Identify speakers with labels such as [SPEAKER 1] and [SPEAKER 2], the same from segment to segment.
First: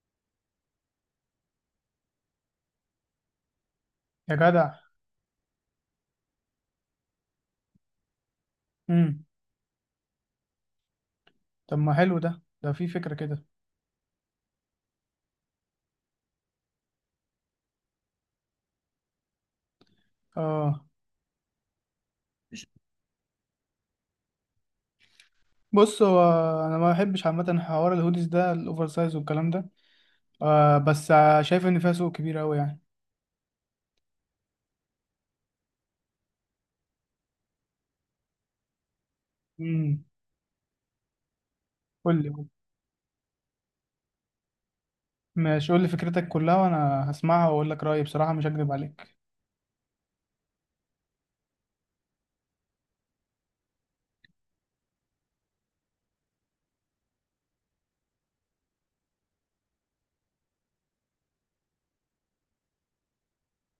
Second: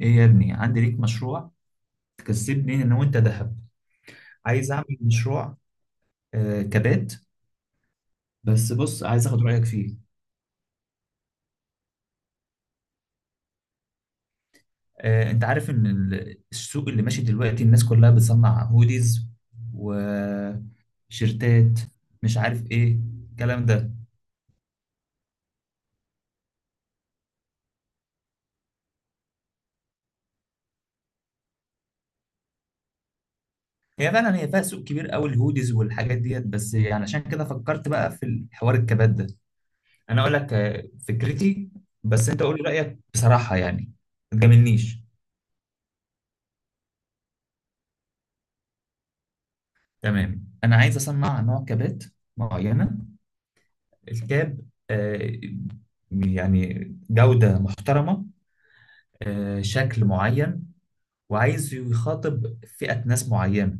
[SPEAKER 1] ايه يا ابني، عندي ليك مشروع تكسبني انا وانت ذهب.
[SPEAKER 2] يا
[SPEAKER 1] عايز
[SPEAKER 2] جدع.
[SPEAKER 1] اعمل مشروع كبات. بس بص،
[SPEAKER 2] امم
[SPEAKER 1] عايز اخد رايك فيه.
[SPEAKER 2] طب ما حلو ده في فكرة كده.
[SPEAKER 1] انت عارف ان السوق اللي ماشي دلوقتي الناس كلها بتصنع هوديز
[SPEAKER 2] اه،
[SPEAKER 1] وشيرتات، مش عارف ايه الكلام ده.
[SPEAKER 2] بص هو انا ما بحبش عامة حوار الهوديز ده الاوفر سايز والكلام ده. بس شايف ان فيها سوق كبير قوي يعني.
[SPEAKER 1] هي فعلا هي فيها سوق كبير قوي الهوديز والحاجات ديت، بس يعني عشان كده فكرت بقى في حوار الكبات ده.
[SPEAKER 2] امم
[SPEAKER 1] انا اقول لك فكرتي.
[SPEAKER 2] قول
[SPEAKER 1] بس
[SPEAKER 2] لي.
[SPEAKER 1] انت قول لي رايك بصراحه يعني، ما تجاملنيش.
[SPEAKER 2] ماشي، قول لي فكرتك كلها وانا هسمعها واقول لك رأيي بصراحة، مش هكذب عليك.
[SPEAKER 1] تمام، انا عايز اصنع نوع كابات معينه. الكاب آه، يعني جوده محترمه، شكل معين، وعايز يخاطب فئه ناس معينه.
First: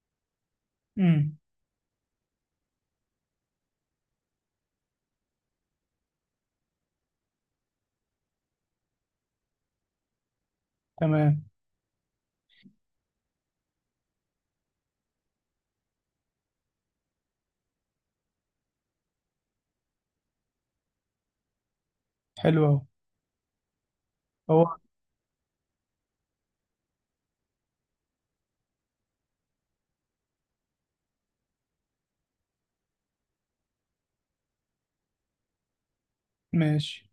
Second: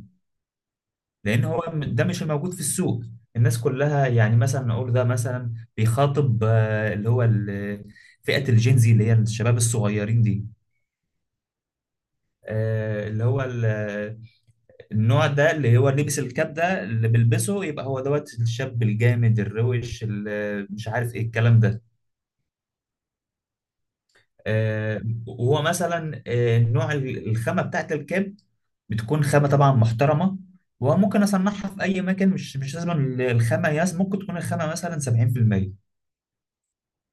[SPEAKER 2] امم
[SPEAKER 1] لان هو ده مش الموجود في السوق. الناس كلها يعني مثلا نقول ده مثلا بيخاطب فئه الجينزي اللي هي الشباب الصغيرين دي.
[SPEAKER 2] تمام.
[SPEAKER 1] اللي هو النوع ده اللي هو لبس الكاب ده اللي بيلبسه يبقى هو دوت الشاب الجامد الروش اللي مش عارف ايه الكلام ده.
[SPEAKER 2] حلو اهو. هو
[SPEAKER 1] آه، وهو مثلا نوع الخامة بتاعت الكاب بتكون خامة طبعا محترمة. وممكن اصنعها في اي مكان، مش لازم الخامة ياس، ممكن تكون الخامة مثلا 70%.
[SPEAKER 2] ماشي.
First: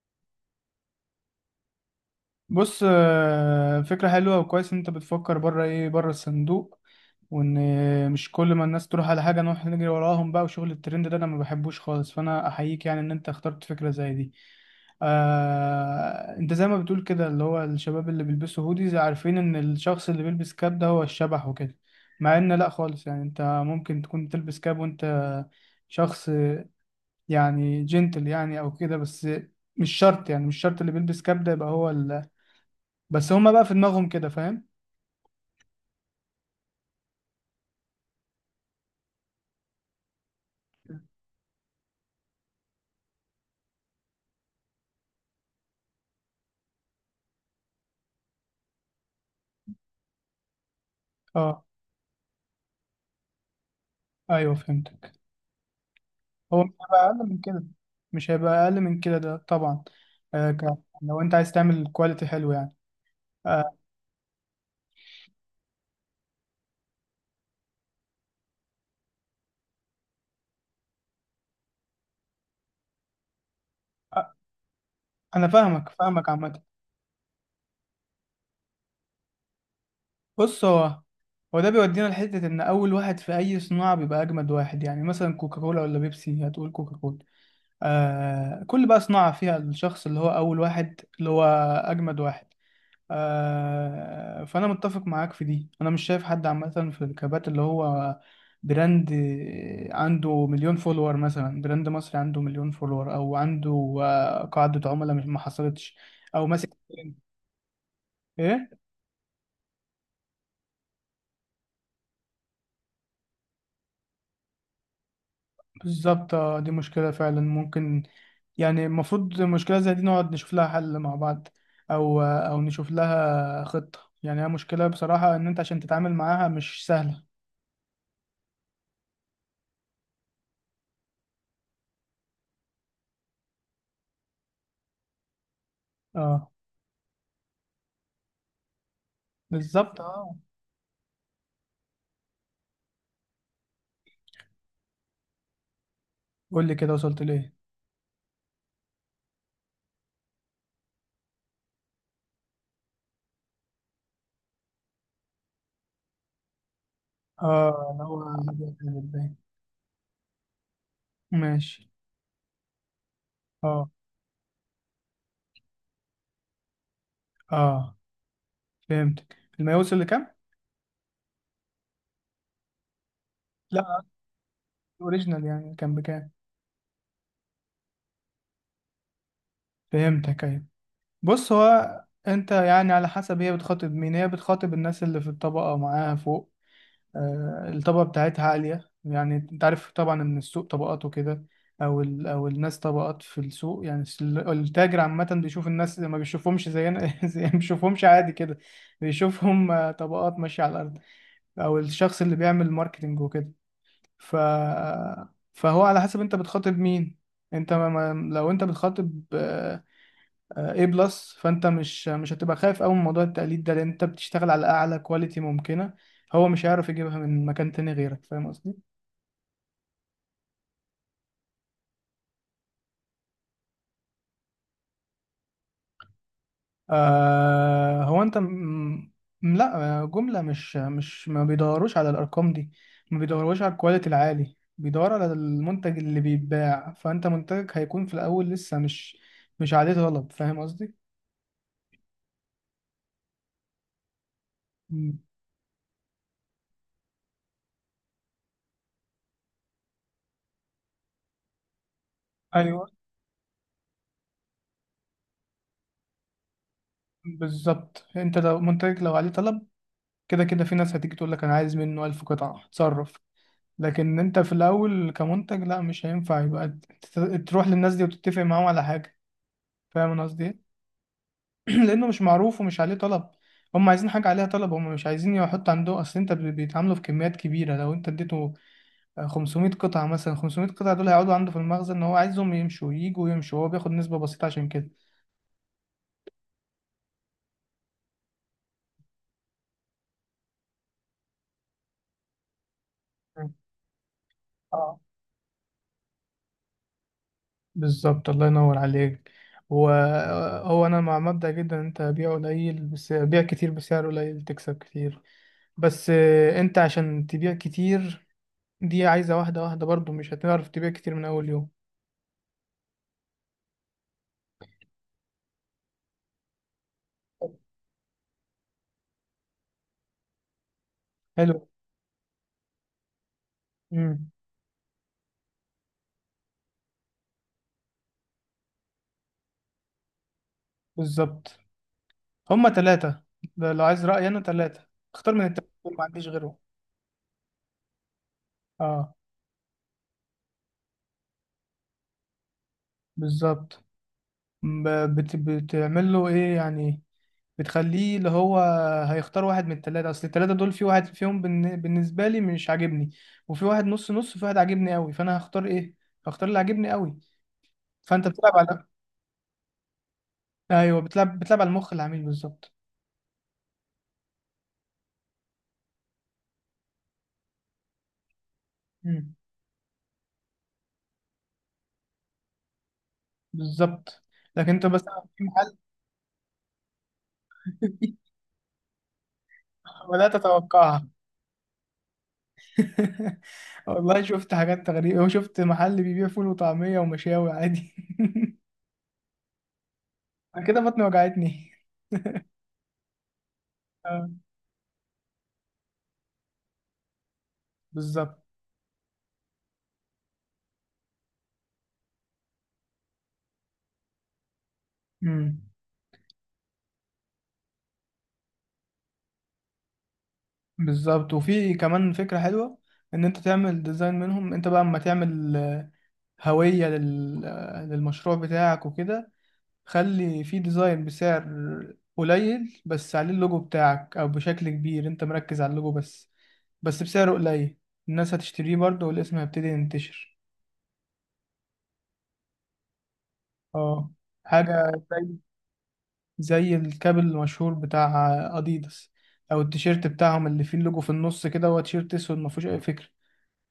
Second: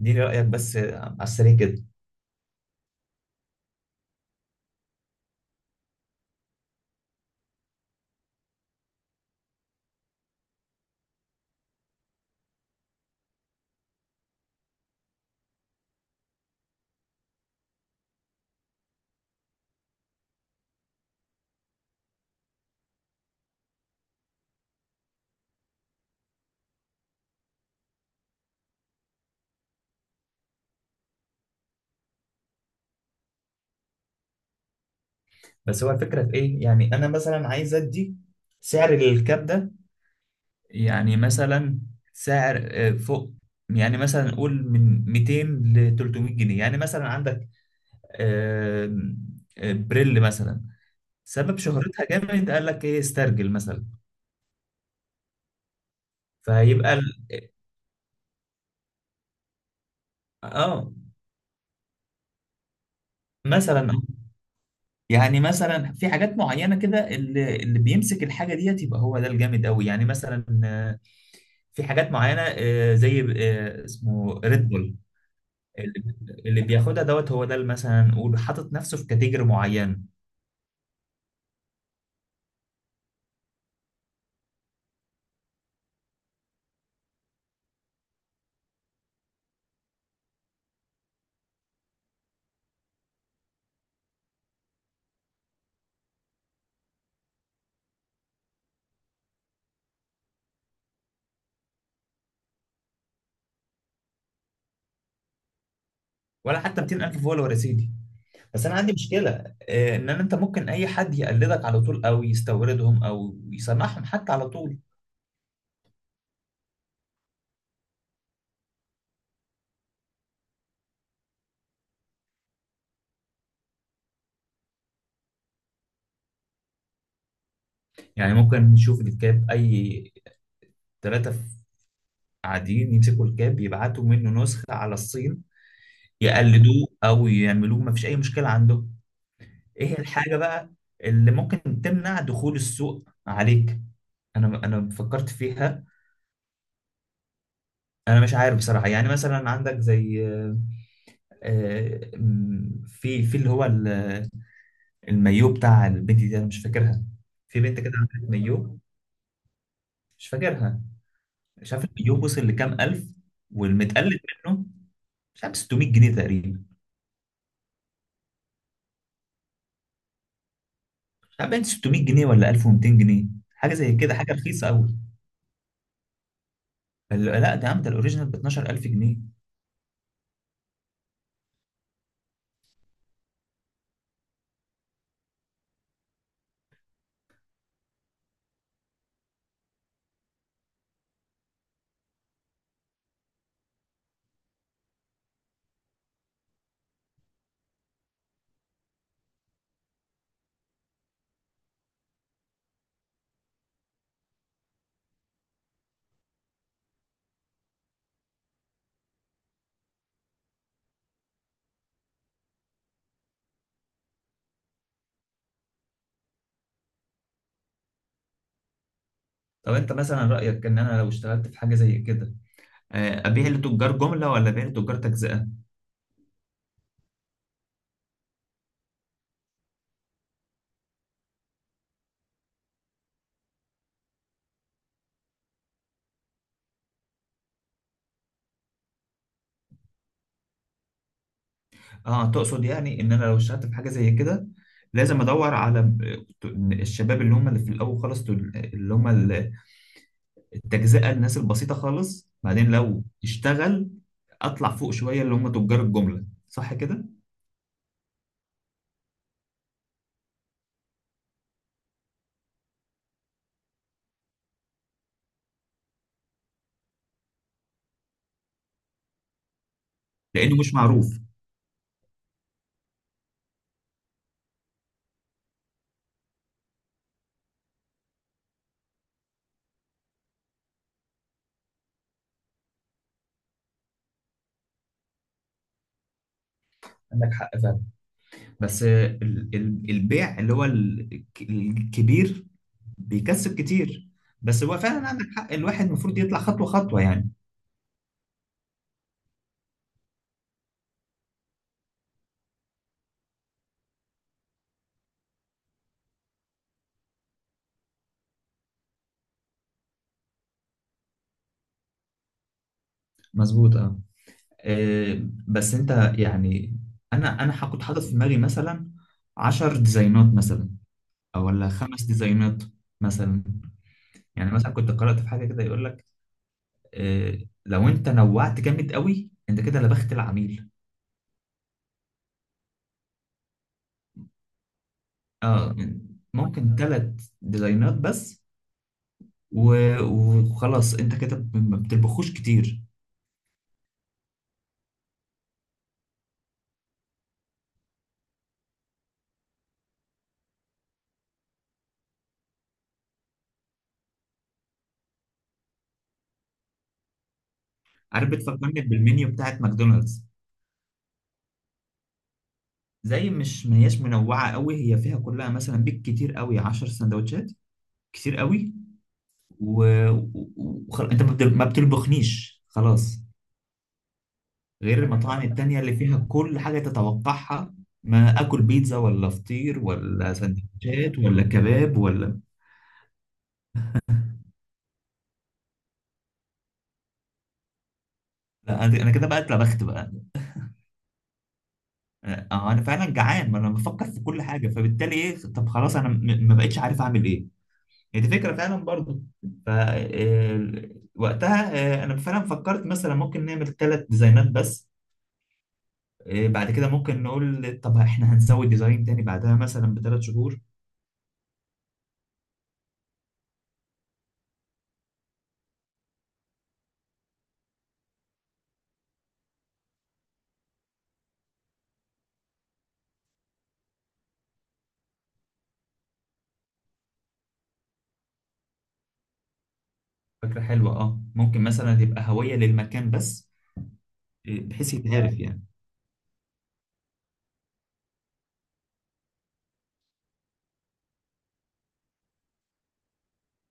[SPEAKER 1] دي رأيك بس على السريع كده.
[SPEAKER 2] بص، فكرة حلوة وكويس ان انت بتفكر بره، ايه، بره الصندوق. وان مش كل ما الناس تروح على حاجة نروح نجري وراهم بقى وشغل الترند ده انا ما بحبوش خالص، فانا احييك يعني ان انت اخترت فكرة زي دي. انت زي ما بتقول كده اللي هو الشباب اللي بيلبسوا هوديز عارفين ان الشخص اللي بيلبس كاب ده هو الشبح وكده. مع ان لا خالص، يعني انت ممكن تكون تلبس كاب وانت شخص يعني جنتل يعني او كده. بس مش شرط، يعني مش شرط اللي بيلبس كاب ده يبقى هو. بس هما بقى في دماغهم كده، فاهم.
[SPEAKER 1] بس هو الفكرة في ايه؟ يعني انا مثلا عايز ادي سعر للكاب ده. يعني مثلا سعر فوق. يعني مثلا نقول من 200 ل 300 جنيه. يعني مثلا عندك آه، بريل مثلا، سبب
[SPEAKER 2] اه،
[SPEAKER 1] شهرتها جامد، قال لك ايه استرجل مثلا.
[SPEAKER 2] ايوه فهمتك. هو مش
[SPEAKER 1] فهيبقى ال...
[SPEAKER 2] هيبقى اقل من كده، مش هيبقى اقل من كده ده طبعا.
[SPEAKER 1] اه
[SPEAKER 2] لو انت عايز تعمل كواليتي حلو يعني. آه.
[SPEAKER 1] مثلا يعني مثلا في حاجات معينه كده اللي بيمسك الحاجه ديت يبقى هو ده الجامد قوي. يعني مثلا في حاجات معينه زي
[SPEAKER 2] آه،
[SPEAKER 1] اسمه ريد بول.
[SPEAKER 2] انا فاهمك
[SPEAKER 1] اللي
[SPEAKER 2] فاهمك
[SPEAKER 1] اللي
[SPEAKER 2] عامه.
[SPEAKER 1] بياخدها دوت هو ده اللي مثلا نقول حاطط نفسه في كاتيجوري معين.
[SPEAKER 2] بص، هو ده بيودينا لحته ان اول واحد في اي صناعه بيبقى اجمد واحد. يعني مثلا كوكاكولا ولا بيبسي، هتقول كوكاكولا. كل بقى صناعه فيها الشخص اللي هو اول واحد اللي هو اجمد واحد. فأنا متفق معاك في دي. أنا مش شايف حد عامة في الكبات اللي هو براند عنده مليون فولور، مثلا براند مصري عنده مليون فولور أو عنده قاعدة عملاء، مش ما حصلتش. أو
[SPEAKER 1] ولا
[SPEAKER 2] ماسك.
[SPEAKER 1] حتى 200,000 فولور يا سيدي. بس
[SPEAKER 2] إيه.
[SPEAKER 1] انا عندي مشكله ان انت ممكن اي حد يقلدك على طول او يستوردهم او يصنعهم حتى على طول.
[SPEAKER 2] بالظبط، دي مشكلة فعلا ممكن. يعني المفروض مشكلة زي دي نقعد نشوف لها حل مع بعض. أو نشوف لها خطة. يعني هي مشكلة بصراحة إن أنت عشان تتعامل معاها مش سهلة.
[SPEAKER 1] يعني ممكن نشوف الكاب اي ثلاثه قاعدين يمسكوا الكاب يبعتوا منه نسخه على الصين
[SPEAKER 2] اه
[SPEAKER 1] يقلدوه او يعملوه، ما فيش اي مشكله عندهم. ايه
[SPEAKER 2] بالظبط اه.
[SPEAKER 1] الحاجه بقى اللي ممكن تمنع دخول السوق عليك؟ انا فكرت فيها.
[SPEAKER 2] قول لي كده وصلت لإيه.
[SPEAKER 1] انا مش عارف بصراحه. يعني مثلا عندك زي آه، في اللي هو المايو بتاع البنت دي، انا مش فاكرها. في بنت
[SPEAKER 2] اه،
[SPEAKER 1] كده
[SPEAKER 2] اللي
[SPEAKER 1] عملت
[SPEAKER 2] هو
[SPEAKER 1] مايو،
[SPEAKER 2] جامد باين.
[SPEAKER 1] مش فاكرها. مش عارف
[SPEAKER 2] ماشي.
[SPEAKER 1] المايو وصل لكام الف،
[SPEAKER 2] اه،
[SPEAKER 1] والمتقلد منه مش عارف 600 جنيه تقريبا.
[SPEAKER 2] اه فهمتك. الماء وصل لكام؟
[SPEAKER 1] مش عارف بين 600 جنيه ولا 1,200 جنيه، حاجه زي
[SPEAKER 2] لا.
[SPEAKER 1] كده، حاجه رخيصه قوي.
[SPEAKER 2] الاوريجينال يعني كان بكام؟
[SPEAKER 1] لا ده يا عم ده الاوريجينال ب 12,000 جنيه.
[SPEAKER 2] فهمتك، ايوه. بص، هو انت يعني على حسب هي بتخاطب مين. هي بتخاطب الناس اللي في الطبقة معاها فوق. آه، الطبقة بتاعتها عالية. يعني انت عارف طبعا ان السوق طبقات وكده. او الناس طبقات في السوق. يعني التاجر عامة بيشوف الناس، ما بيشوفهمش زينا زي ما بيشوفهمش عادي كده. بيشوفهم طبقات ماشية على الارض. او الشخص اللي بيعمل ماركتينج وكده. ف، فهو على حسب انت بتخاطب مين. انت لو انت بتخاطب اي بلس، فانت مش هتبقى خايف قوي من موضوع التقليد ده لان انت بتشتغل على اعلى كواليتي ممكنه. هو مش هيعرف يجيبها من مكان تاني غيرك، فاهم قصدي.
[SPEAKER 1] طب انت مثلا رايك ان انا لو اشتغلت في حاجه زي كده ابيع لتجار جمله ولا ابيع لتجار تجزئه؟
[SPEAKER 2] آه هو انت م... م- لا. جملة مش ما بيدوروش على الارقام دي. ما بيدوروش على الكواليتي العالي، بيدور على المنتج اللي بيتباع. فانت منتجك هيكون في الاول لسه مش عليه طلب، فاهم قصدي.
[SPEAKER 1] اه، تقصد يعني ان انا لو اشتغلت في حاجه زي كده
[SPEAKER 2] م.
[SPEAKER 1] لازم ادور على الشباب اللي هم اللي في الاول خالص اللي هم التجزئة، الناس البسيطة خالص، بعدين
[SPEAKER 2] ايوه،
[SPEAKER 1] لو اشتغل اطلع فوق شوية اللي هم تجار الجملة، صح كده؟
[SPEAKER 2] بالظبط. انت لو منتجك لو عليه طلب، كده كده في ناس هتيجي تقول لك انا عايز منه 1000 قطعة، اتصرف. لكن انت في الاول كمنتج لا، مش هينفع يبقى ت- تروح للناس دي وتتفق معاهم على حاجة. فاهم أنا قصدي
[SPEAKER 1] لانه مش
[SPEAKER 2] إيه؟
[SPEAKER 1] معروف.
[SPEAKER 2] لانه مش معروف ومش عليه طلب. هم عايزين حاجه عليها طلب، هم مش عايزين يحط عنده. اصل انت بيتعاملوا في كميات كبيره. لو انت اديته 500 قطعه مثلا، 500 قطعه دول هيقعدوا عنده في المخزن ان هو عايزهم يمشوا يجوا يمشوا. هو بياخد نسبه بسيطه عشان كده.
[SPEAKER 1] عندك حق فعلا. بس البيع اللي هو الكبير
[SPEAKER 2] مم.
[SPEAKER 1] بيكسب كتير. بس هو
[SPEAKER 2] اه
[SPEAKER 1] فعلا عندك حق، الواحد المفروض يطلع خطوة خطوة يعني.
[SPEAKER 2] بالظبط الله ينور عليك. وهو انا مع مبدأ جدا إن انت بيع قليل بس بيع كتير، بسعر قليل تكسب كتير. بس انت عشان تبيع كتير دي عايزة واحدة واحدة برضو، مش هتعرف تبيع كتير من اول يوم.
[SPEAKER 1] مظبوط اه. بس انت يعني انا هكون حاطط في دماغي مثلا 10 ديزاينات مثلا، او
[SPEAKER 2] حلو.
[SPEAKER 1] ولا 5 ديزاينات مثلا.
[SPEAKER 2] امم
[SPEAKER 1] يعني مثلا كنت قرأت في حاجة كده يقول لك آه، لو انت نوعت جامد قوي انت كده لبخت العميل.
[SPEAKER 2] بالظبط. هما ثلاثة، ده لو عايز رأيي، أنا ثلاثة، اختار من التلاتة
[SPEAKER 1] اه،
[SPEAKER 2] دول، ما عنديش غيرهم.
[SPEAKER 1] ممكن 3 ديزاينات بس.
[SPEAKER 2] اه
[SPEAKER 1] وخلاص انت كده ما بتطبخوش كتير.
[SPEAKER 2] بالظبط. ب- بتعمل له إيه يعني؟ بتخليه اللي هو هيختار واحد من التلاتة. أصل التلاتة دول في واحد فيهم بالنسبة لي مش عاجبني، وفي واحد نص نص، وفي واحد عاجبني أوي. فأنا هختار إيه؟ هختار اللي عاجبني أوي. فأنت
[SPEAKER 1] عارف
[SPEAKER 2] بتلعب
[SPEAKER 1] بتفكرني
[SPEAKER 2] على،
[SPEAKER 1] بالمنيو بتاعت ماكدونالدز،
[SPEAKER 2] أيوه، بتلعب على المخ العميل بالظبط.
[SPEAKER 1] زي مش ما هياش منوعه قوي، هي فيها كلها، مثلا بيك كتير قوي 10 سندوتشات كتير قوي.
[SPEAKER 2] مم.
[SPEAKER 1] و... انت ما بتطبخنيش خلاص،
[SPEAKER 2] بالظبط. لكن أنت بس
[SPEAKER 1] غير المطاعم
[SPEAKER 2] في محل.
[SPEAKER 1] التانية اللي فيها كل حاجة تتوقعها، ما اكل بيتزا ولا فطير ولا
[SPEAKER 2] بدأت أتوقعها.
[SPEAKER 1] سندوتشات ولا كباب ولا...
[SPEAKER 2] والله شفت حاجات غريبة، وشفت محل بيبيع فول وطعمية ومشاوي عادي.
[SPEAKER 1] لا انا، أنا كده بقى اتلبخت بقى.
[SPEAKER 2] أنا كده بطني وجعتني.
[SPEAKER 1] آه، انا فعلا جعان، ما انا بفكر في
[SPEAKER 2] آه،
[SPEAKER 1] كل حاجة. فبالتالي ايه؟ طب خلاص، انا ما بقتش عارف اعمل ايه. هي دي
[SPEAKER 2] بالظبط.
[SPEAKER 1] فكرة فعلا برضو. ف آه، وقتها انا فعلا فكرت مثلا ممكن نعمل 3 ديزاينات بس.
[SPEAKER 2] مم.
[SPEAKER 1] بعد كده ممكن نقول طب احنا هنسوي ديزاين تاني بعدها مثلا ب 3 شهور.
[SPEAKER 2] بالظبط. وفي كمان فكرة حلوة إن أنت تعمل ديزاين منهم، أنت بقى أما تعمل هوية لل... آه، للمشروع بتاعك وكده. خلي في ديزاين بسعر قليل بس عليه اللوجو بتاعك، أو بشكل كبير أنت مركز على اللوجو بس، بس بسعر قليل. الناس هتشتريه برضه، والاسم هيبتدي ينتشر.
[SPEAKER 1] فكرة حلوة اه، ممكن مثلا يبقى هوية للمكان بس
[SPEAKER 2] اه، حاجة
[SPEAKER 1] بحيث يتهرف
[SPEAKER 2] زي،
[SPEAKER 1] يعني.
[SPEAKER 2] الكابل المشهور بتاع اديداس. او التيشيرت بتاعهم اللي فيه اللوجو في النص كده، هو تيشيرت اسود ما فيهوش اي فكرة.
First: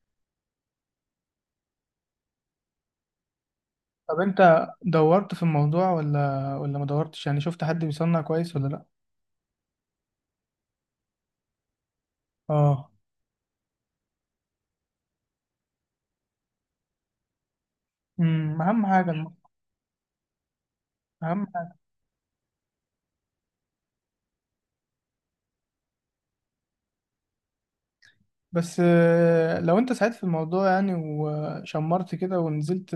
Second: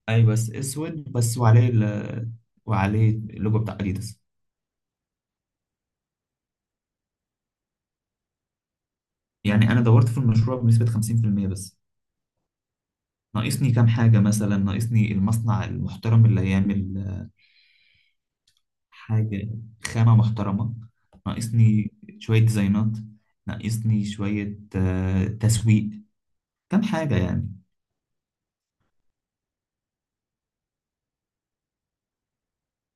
[SPEAKER 1] ايوه بس اسود بس وعليه ال... وعليه اللوجو بتاع
[SPEAKER 2] طب
[SPEAKER 1] اديداس.
[SPEAKER 2] انت دورت في الموضوع ولا ما دورتش؟ يعني شفت حد بيصنع كويس ولا لا؟
[SPEAKER 1] يعني انا دورت في المشروع بنسبة 50% بس،
[SPEAKER 2] اه.
[SPEAKER 1] ناقصني كام حاجة. مثلا ناقصني المصنع المحترم اللي هيعمل
[SPEAKER 2] اهم حاجة
[SPEAKER 1] حاجة خامة محترمة،
[SPEAKER 2] اهم حاجة.
[SPEAKER 1] ناقصني شوية ديزاينات، ناقصني شوية تسويق، كام حاجة يعني.
[SPEAKER 2] بس لو انت ساعدت في الموضوع يعني وشمرت كده ونزلت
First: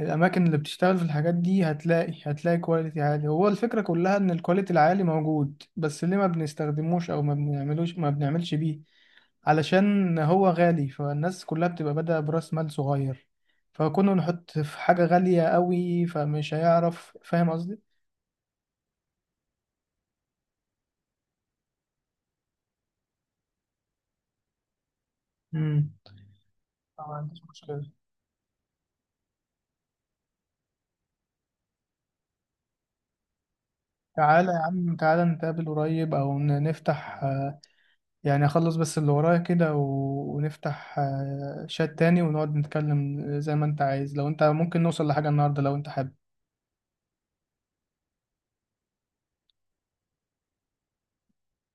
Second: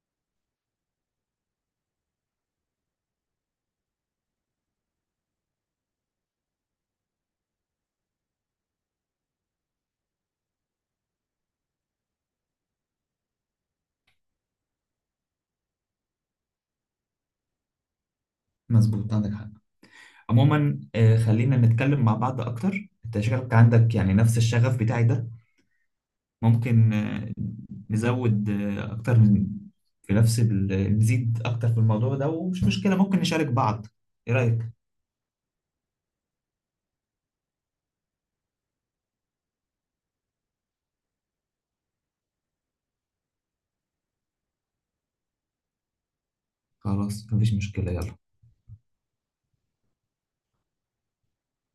[SPEAKER 2] الاماكن اللي بتشتغل في الحاجات دي، هتلاقي كواليتي عالي. هو الفكره كلها ان الكواليتي العالي موجود، بس ليه ما بنستخدموش او ما بنعملش بيه؟ علشان هو غالي، فالناس كلها بتبقى بادئه براس مال صغير، فكنا نحط في حاجه غاليه قوي فمش هيعرف، فاهم قصدي.
[SPEAKER 1] مظبوط عندك حق. عموما خلينا نتكلم مع بعض اكتر، انت شكلك عندك يعني نفس الشغف بتاعي ده.
[SPEAKER 2] مم.
[SPEAKER 1] ممكن
[SPEAKER 2] ما عنديش مشكله.
[SPEAKER 1] نزود أكتر من في نفس ال... نزيد أكتر في الموضوع ده، ومش مشكلة ممكن نشارك بعض. إيه
[SPEAKER 2] تعالى يا
[SPEAKER 1] رأيك؟
[SPEAKER 2] عم، تعالى نتقابل قريب، او نفتح. يعني اخلص بس اللي ورايا كده و... ونفتح شات تاني ونقعد نتكلم زي ما انت عايز. لو انت ممكن نوصل لحاجة النهاردة، لو انت حابب.
[SPEAKER 1] خلاص مفيش مشكلة يلا